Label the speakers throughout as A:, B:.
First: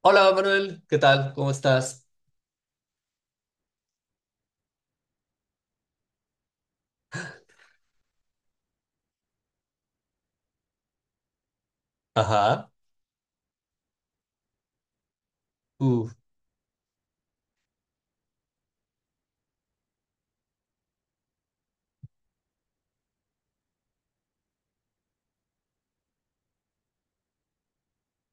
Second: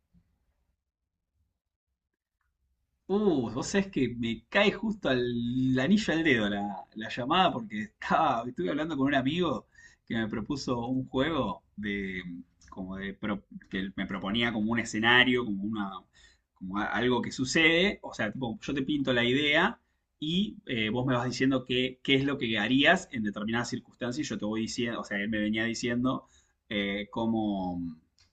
A: Hola Manuel, ¿qué tal? ¿Cómo estás?
B: Vos sabés que me cae justo al el anillo al dedo la llamada porque estuve hablando con un amigo que me propuso un juego de,
A: Ajá.
B: como de, pro- que me proponía como un escenario, como una,
A: Uf,
B: como a- algo que sucede, o sea, tipo, yo te pinto la idea y vos me vas diciendo qué es lo que harías en determinadas circunstancias y yo te voy diciendo, o sea, él me venía diciendo eh, cómo,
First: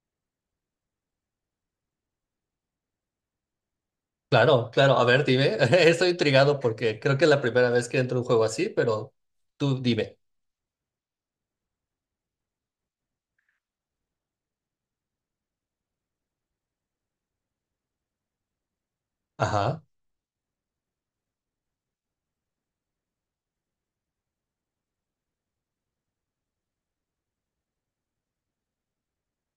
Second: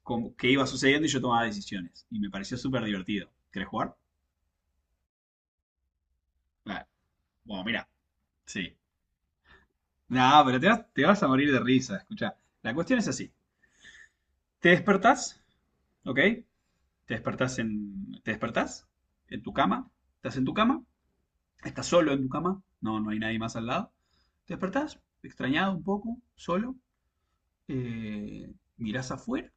B: qué iba sucediendo y yo tomaba decisiones. Y me pareció súper divertido. ¿Querés jugar?
A: claro. A ver, dime. Estoy intrigado
B: Vale.
A: porque creo que es la
B: Bueno,
A: primera vez
B: mira,
A: que entro a un juego así,
B: sí.
A: pero tú dime.
B: No, pero te vas a morir de risa, escucha. La cuestión es así. Te despertás, ¿ok? Te despertás en tu
A: Ajá,
B: cama. Estás en tu cama. Estás solo en tu cama. No, no hay nadie más al lado. Te despertás, extrañado un poco, solo. eh, Mirás afuera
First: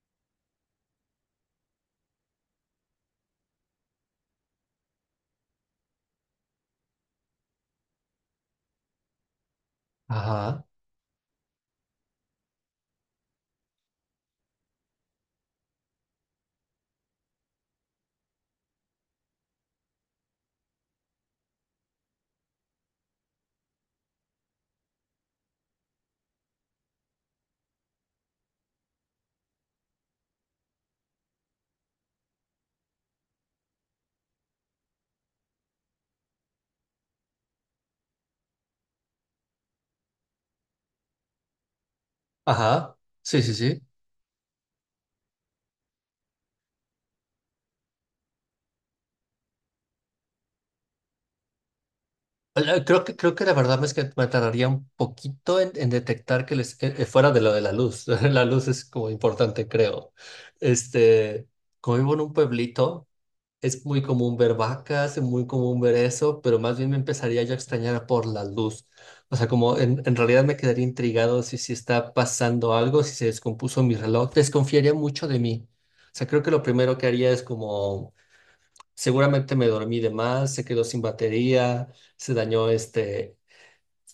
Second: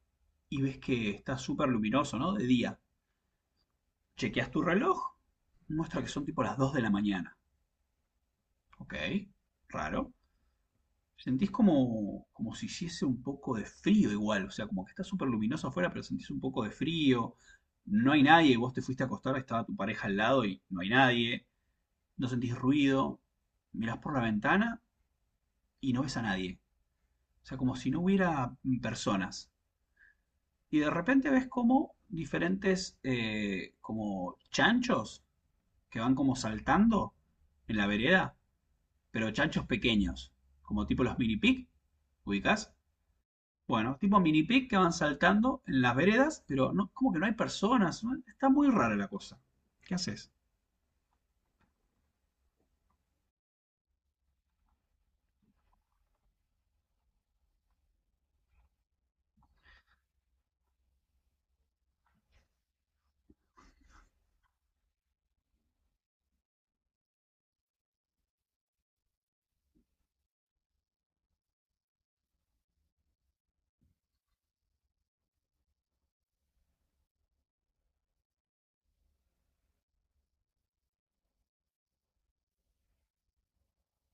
B: y ves que está súper luminoso, ¿no? De día. Chequeas tu reloj. Muestra que son tipo las 2 de la mañana. Ok, raro.
A: ajá,
B: Sentís como si hiciese un poco de frío igual, o sea, como que está súper luminoso afuera, pero sentís un poco de frío, no hay nadie, vos te fuiste a acostar, estaba tu pareja al lado y no hay nadie, no sentís ruido, mirás por la ventana y no ves a nadie, o sea, como si no hubiera personas. Y de repente ves como diferentes, como chanchos que van como saltando en la vereda, pero chanchos pequeños, como tipo los mini pig, ¿ubicás?
A: ajá. Sí, sí, sí.
B: Bueno, tipo mini pic que van saltando en las veredas, pero no, como que no hay personas, ¿no? Está muy rara la cosa. ¿Qué haces?
A: Creo que, creo que la verdad es que me tardaría un poquito en detectar que les, fuera de lo de la luz. La luz es como importante, creo. Este, como vivo en un pueblito. Es muy común ver vacas, es muy común ver eso, pero más bien me empezaría yo a extrañar por la luz. O sea, como en realidad me quedaría intrigado si, si está pasando algo, si se descompuso mi reloj, desconfiaría mucho de mí. O sea, creo que lo primero que haría es como, seguramente me dormí de más, se quedó sin batería, se dañó este...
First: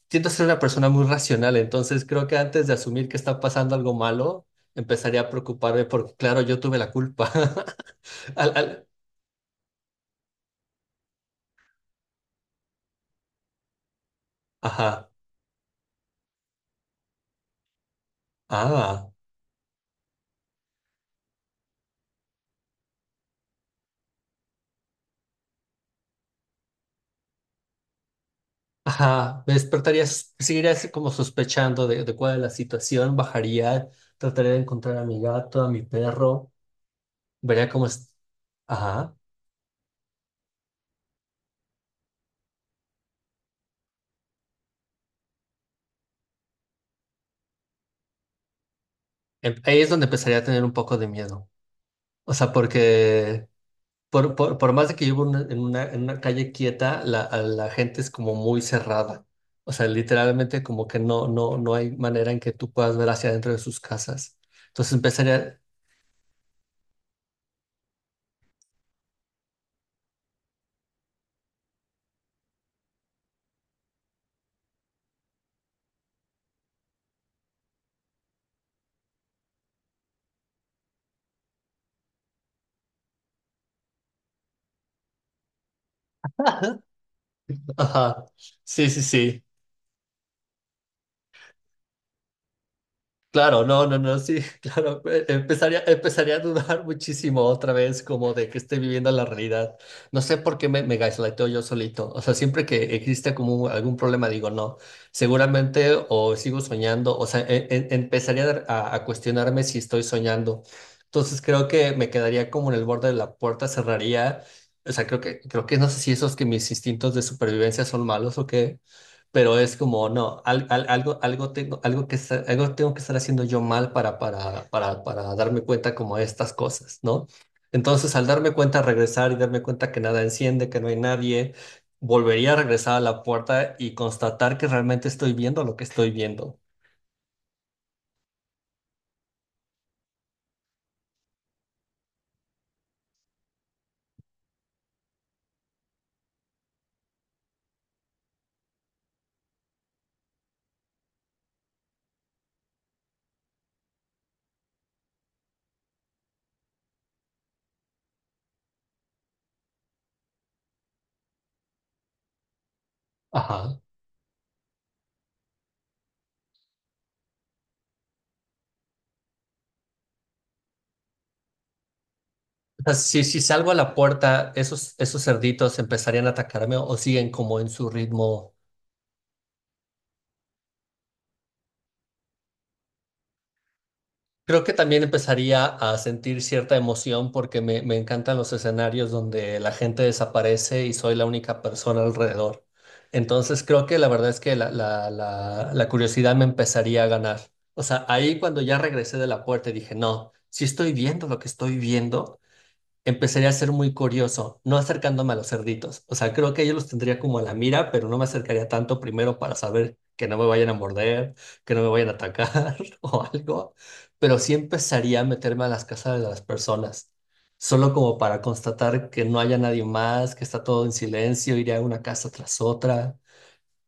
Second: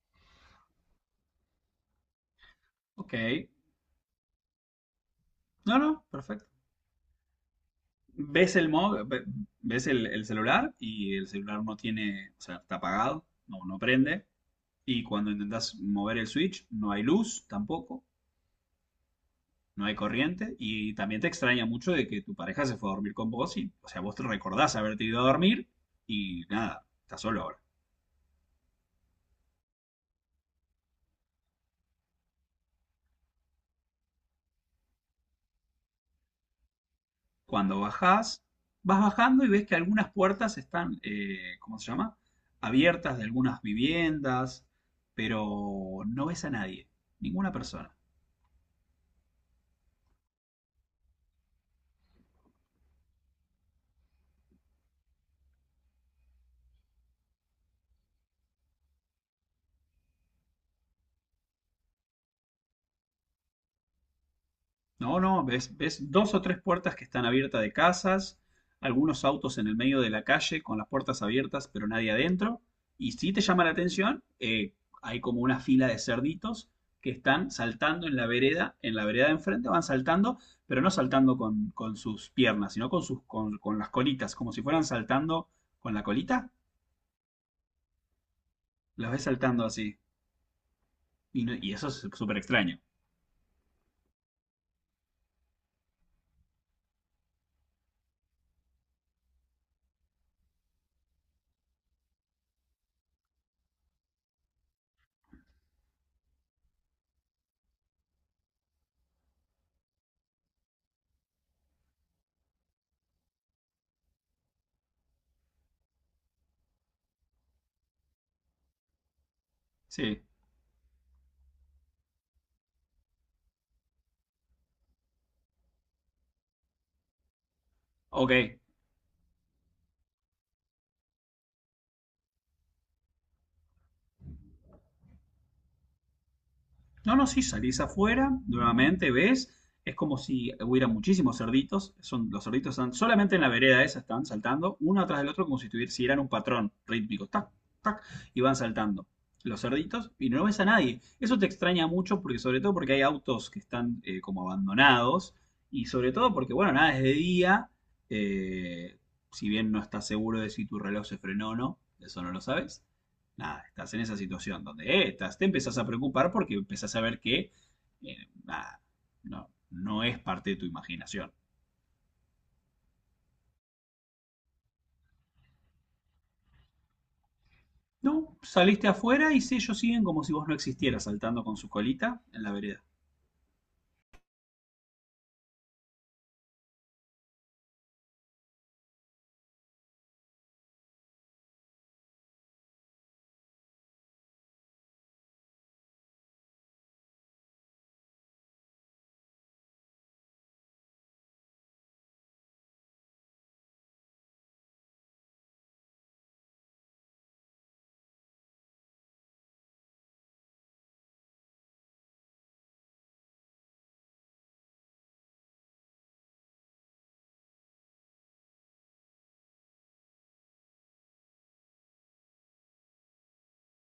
A: Siento ser una persona muy racional, entonces creo que antes de asumir
B: Ok.
A: que está pasando algo malo, empezaría a
B: No,
A: preocuparme
B: no,
A: porque, claro,
B: perfecto.
A: yo tuve la culpa. Al-
B: Ves el
A: al-
B: mo- ve- Ves el celular y el celular no tiene, o sea, está apagado, no, no prende. Y
A: Ajá.
B: cuando intentas mover el switch, no hay luz tampoco,
A: Ah.
B: no hay corriente. Y también te extraña mucho de que tu pareja se fue a dormir con vos y, o sea, vos te recordás haberte ido a dormir y nada, estás solo ahora.
A: Ajá, me despertarías, seguirías como sospechando de cuál es la situación, bajaría, trataría de encontrar a mi gato, a mi perro, vería
B: Cuando
A: cómo es.
B: bajás, vas
A: Ajá,
B: bajando y ves que algunas puertas están, ¿cómo se llama? Abiertas de algunas viviendas, pero no ves a nadie, ninguna persona.
A: Ahí es donde empezaría a tener un poco de miedo. O sea, porque por más de que vivo en una, en una, en una calle quieta, la, a la gente es como muy cerrada. O sea, literalmente como que no hay manera en que tú puedas ver hacia adentro de sus casas. Entonces
B: No, no,
A: empezaría...
B: ves dos o tres puertas que están abiertas de casas, algunos autos en el medio de la calle con las puertas abiertas pero nadie adentro. Y si te llama la atención, hay como una fila de cerditos que están saltando en la vereda de enfrente van saltando, pero no saltando con sus piernas, sino con las colitas, como si fueran saltando con la colita.
A: Ajá, sí, sí,
B: Los ves
A: sí.
B: saltando así. Y, no- y eso es súper extraño.
A: Claro, no, no, no, sí, claro. Empezaría, empezaría a dudar muchísimo otra vez como de que esté viviendo la realidad. No sé por qué me, me gaslighteo yo solito. O sea, siempre que existe como algún problema, digo, no, seguramente o sigo soñando, o sea, empezaría a, a cuestionarme si estoy soñando. Entonces creo que me quedaría como en el borde de la puerta, cerraría. O sea, creo que no sé si esos que mis instintos de supervivencia son malos o qué, pero es como,
B: Sí.
A: no, algo, algo tengo, algo que, algo tengo que estar haciendo yo mal para darme cuenta como de estas cosas, ¿no? Entonces, al
B: Ok.
A: darme cuenta, regresar y darme cuenta que nada enciende, que no hay nadie, volvería a regresar a la puerta y constatar que realmente estoy viendo lo que estoy viendo.
B: No, no, sí, salís afuera, nuevamente ves, es como si hubiera muchísimos cerditos, los cerditos están solamente en la vereda esa, están saltando uno atrás del otro como si tuvieran si eran un patrón rítmico, tac, tac, y van saltando los cerditos y no ves a nadie. Eso te extraña mucho porque sobre todo porque hay autos que están como abandonados y sobre todo porque, bueno, nada, es de día, eh, si bien no estás seguro de si tu reloj se frenó o no, eso no lo sabes nada,
A: Ajá.
B: estás en esa situación donde te empezás a preocupar porque empezás a ver que eh, nada, no, no es parte de tu imaginación.
A: O sea, si, si salgo a la puerta, esos cerditos empezarían a atacarme o siguen como en su
B: No,
A: ritmo.
B: saliste afuera y si ellos siguen como si vos no existieras saltando con su colita en la vereda.
A: Creo que también empezaría a sentir cierta emoción porque me encantan los escenarios donde la gente desaparece y soy la única persona alrededor. Entonces creo que la verdad es que la curiosidad me empezaría a ganar. O sea, ahí cuando ya regresé de la puerta y dije, no, si estoy viendo lo que estoy viendo, empezaría a ser muy curioso, no acercándome a los cerditos. O sea, creo que yo los tendría como a la mira, pero no me acercaría tanto primero para saber que no me vayan a morder, que no me vayan a atacar o algo. Pero sí empezaría a meterme a las casas de las personas, solo como para constatar que no haya nadie más, que está todo en silencio, iría a una casa tras otra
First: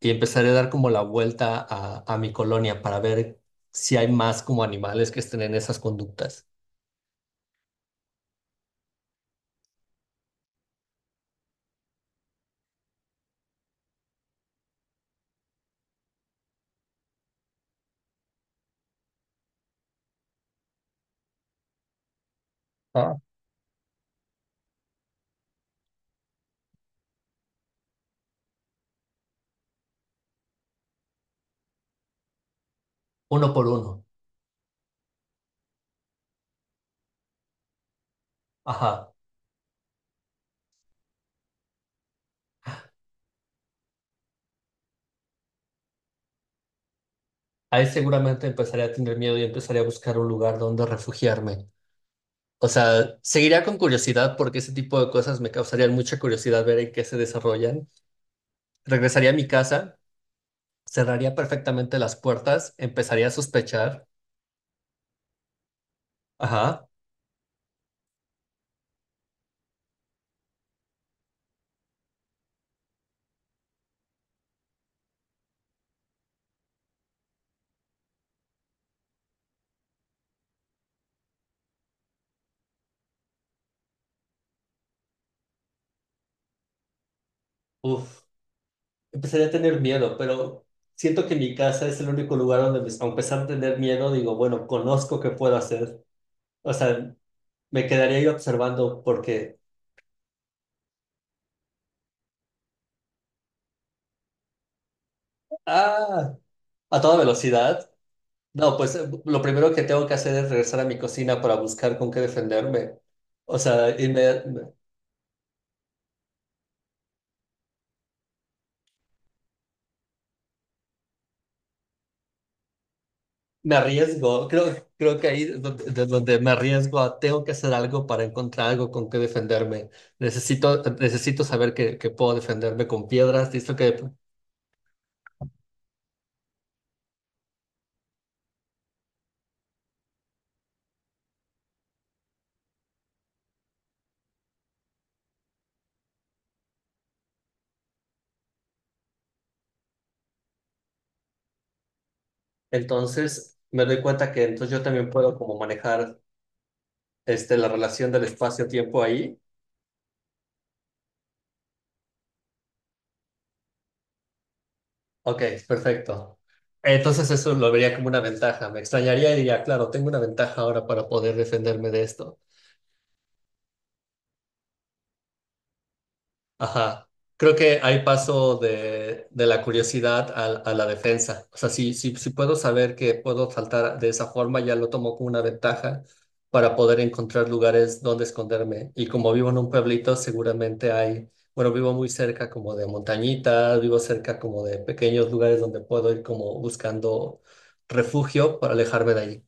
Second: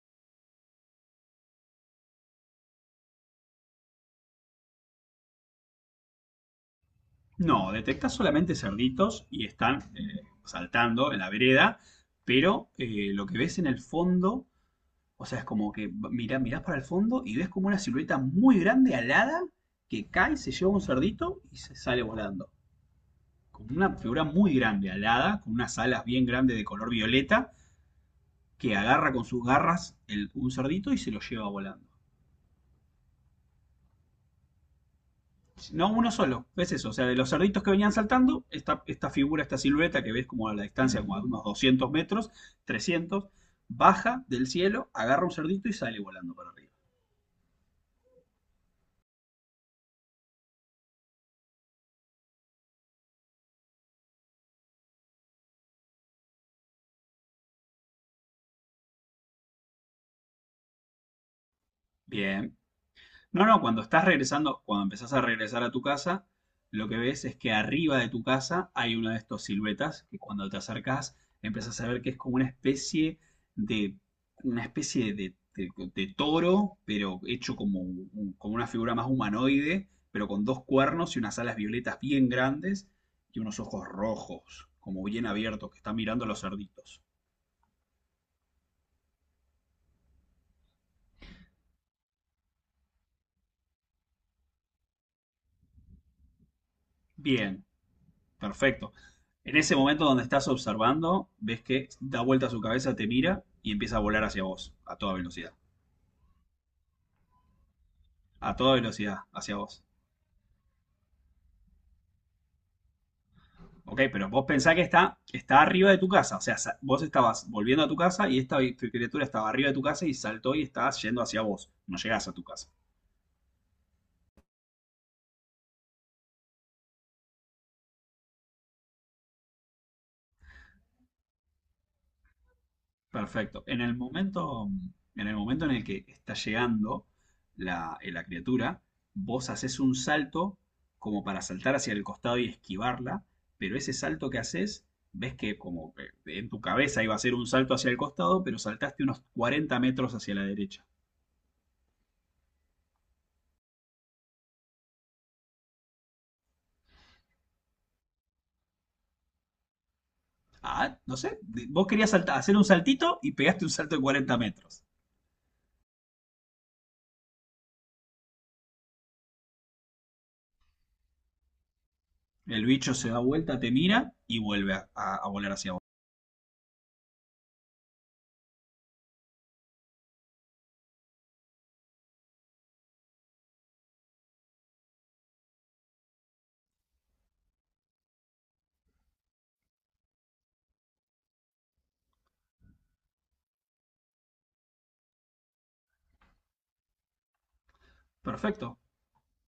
A: y empezaré a dar como la vuelta a mi colonia para ver si hay más como animales que estén en esas conductas.
B: No, detectás solamente cerditos y están saltando en la vereda, pero lo que ves en el fondo, o sea, es como que mirás para el fondo y ves como una silueta muy grande alada que cae, se lleva un cerdito y se sale volando,
A: Ah,
B: con una figura muy grande, alada, con unas alas bien grandes de color violeta, que agarra con sus garras un cerdito y se lo lleva volando.
A: uno por uno.
B: No uno solo, ves eso. O sea, de los cerditos que venían saltando, esta
A: Ajá.
B: figura, esta silueta que ves como a la distancia, como a unos 200 metros, 300, baja del cielo, agarra un cerdito y sale volando para arriba.
A: Ahí seguramente empezaré a tener miedo y empezaré a buscar un lugar donde refugiarme. O sea, seguiría con curiosidad porque ese tipo de cosas me causarían mucha curiosidad ver en qué se desarrollan. Regresaría a mi casa, cerraría perfectamente las
B: Bien.
A: puertas, empezaría a
B: No, no, cuando estás
A: sospechar.
B: regresando, cuando empezás a regresar a tu casa, lo
A: Ajá,
B: que ves es que arriba de tu casa hay uno de estos siluetas que cuando te acercás empezás a ver que es como una especie de, una especie de, de- de toro, pero hecho como una figura más humanoide, pero con dos cuernos y unas alas violetas bien grandes y unos ojos rojos, como bien abiertos, que está mirando a los cerditos.
A: uf, empezaría a tener miedo, pero siento que mi casa es el único lugar donde, a pesar de tener miedo, digo, bueno, conozco qué puedo hacer. O sea,
B: Bien.
A: me quedaría yo
B: Perfecto.
A: observando
B: En
A: porque,
B: ese momento donde estás observando, ves que da vuelta su cabeza, te mira y empieza a volar hacia vos, a toda velocidad.
A: ah, a toda velocidad.
B: A toda
A: No, pues
B: velocidad,
A: lo
B: hacia
A: primero que
B: vos.
A: tengo que hacer es regresar a mi cocina para buscar con qué defenderme. O sea,
B: Ok,
A: y
B: pero vos pensás que está arriba de tu casa. O sea, vos estabas volviendo a tu casa y esta criatura estaba arriba de tu casa y saltó y estaba yendo hacia vos. No llegás a tu casa.
A: me arriesgo. Creo, creo que ahí es donde, de donde me arriesgo a tengo que hacer algo para encontrar algo con qué defenderme. Necesito, necesito saber que puedo defenderme con piedras.
B: Perfecto.
A: Listo
B: En el
A: que...
B: momento, en el momento en el que está llegando la criatura, vos haces un salto como para saltar hacia el costado y esquivarla, pero ese salto que haces, ves que como que en tu cabeza iba a ser un salto hacia el costado, pero saltaste unos 40 metros hacia la derecha.
A: Entonces me doy cuenta que entonces yo también puedo como manejar la relación del espacio-tiempo ahí.
B: Ah, no sé, vos querías hacer un saltito y pegaste un salto de 40 metros.
A: Ok, perfecto. Entonces eso lo vería como una ventaja. Me extrañaría y diría, claro, tengo una ventaja ahora para poder defenderme de esto.
B: El bicho se da vuelta, te mira y vuelve a volar hacia vos.
A: Ajá. Creo que ahí paso de la curiosidad a la defensa. O sea, si puedo saber que puedo saltar de esa forma, ya lo tomo como una ventaja para poder encontrar lugares donde esconderme. Y como vivo en un pueblito, seguramente hay, bueno, vivo muy cerca como de montañitas, vivo cerca como de pequeños lugares donde puedo ir como buscando refugio para
B: Perfecto.
A: alejarme de allí.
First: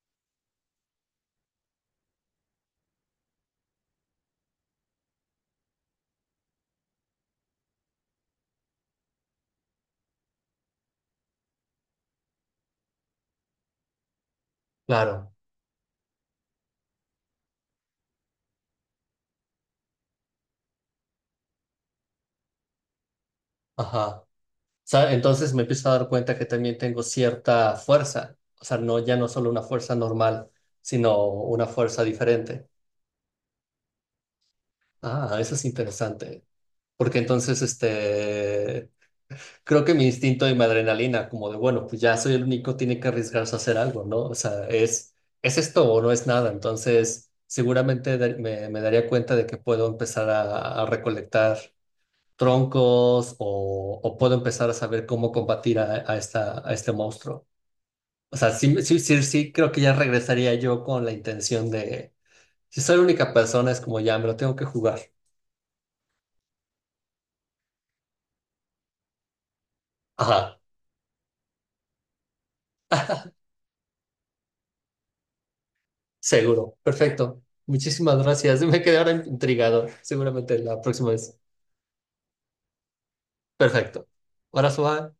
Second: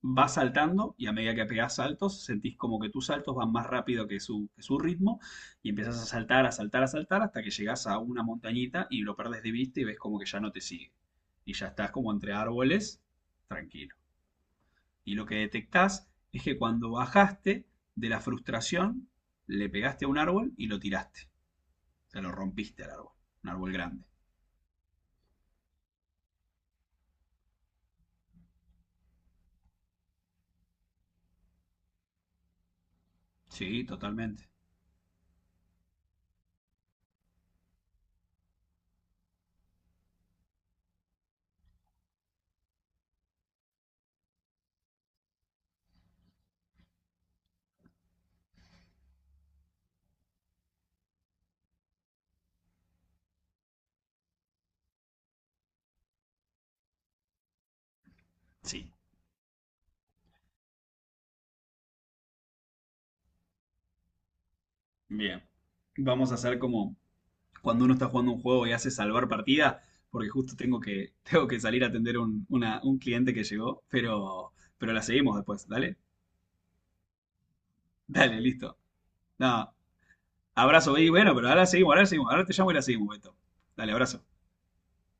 B: Vas saltando y a medida que pegás saltos, sentís como que tus saltos van más rápido que su ritmo y empezás a saltar, a saltar, a saltar hasta que llegás a una montañita y lo perdés de vista y ves como que ya no te sigue. Y ya estás como entre árboles, tranquilo. Y lo
A: Claro.
B: que detectás es que cuando bajaste de la frustración, le pegaste a un árbol y lo tiraste. O sea, lo rompiste al árbol. Un árbol grande.
A: Ajá. Entonces me empiezo a dar cuenta que también tengo cierta fuerza, o sea, no, ya no solo una fuerza normal, sino una fuerza diferente.
B: Sí, totalmente.
A: Ah, eso es interesante, porque entonces creo que mi instinto y mi adrenalina, como de, bueno, pues ya soy el único, tiene que arriesgarse a hacer algo, ¿no? O sea, es esto o no es nada, entonces seguramente me daría cuenta de que puedo empezar a recolectar troncos o puedo empezar a saber cómo combatir a esta, a este monstruo. O sea, sí,
B: Sí.
A: sí, sí, sí, creo que ya regresaría yo con la intención de, si soy la única persona, es como ya me lo tengo que jugar.
B: Bien. Vamos a hacer como cuando uno está jugando un juego y hace salvar partida, porque justo
A: Ajá,
B: tengo que, tengo que salir a atender un cliente que llegó, pero la seguimos después, dale,
A: seguro, perfecto. Muchísimas
B: dale,
A: gracias.
B: listo.
A: Me quedé ahora
B: Nada,
A: intrigado, seguramente la
B: abrazo, y
A: próxima
B: bueno,
A: vez.
B: pero ahora te llamo y la seguimos, Beto. Dale,
A: Perfecto.
B: abrazo.
A: Ahora,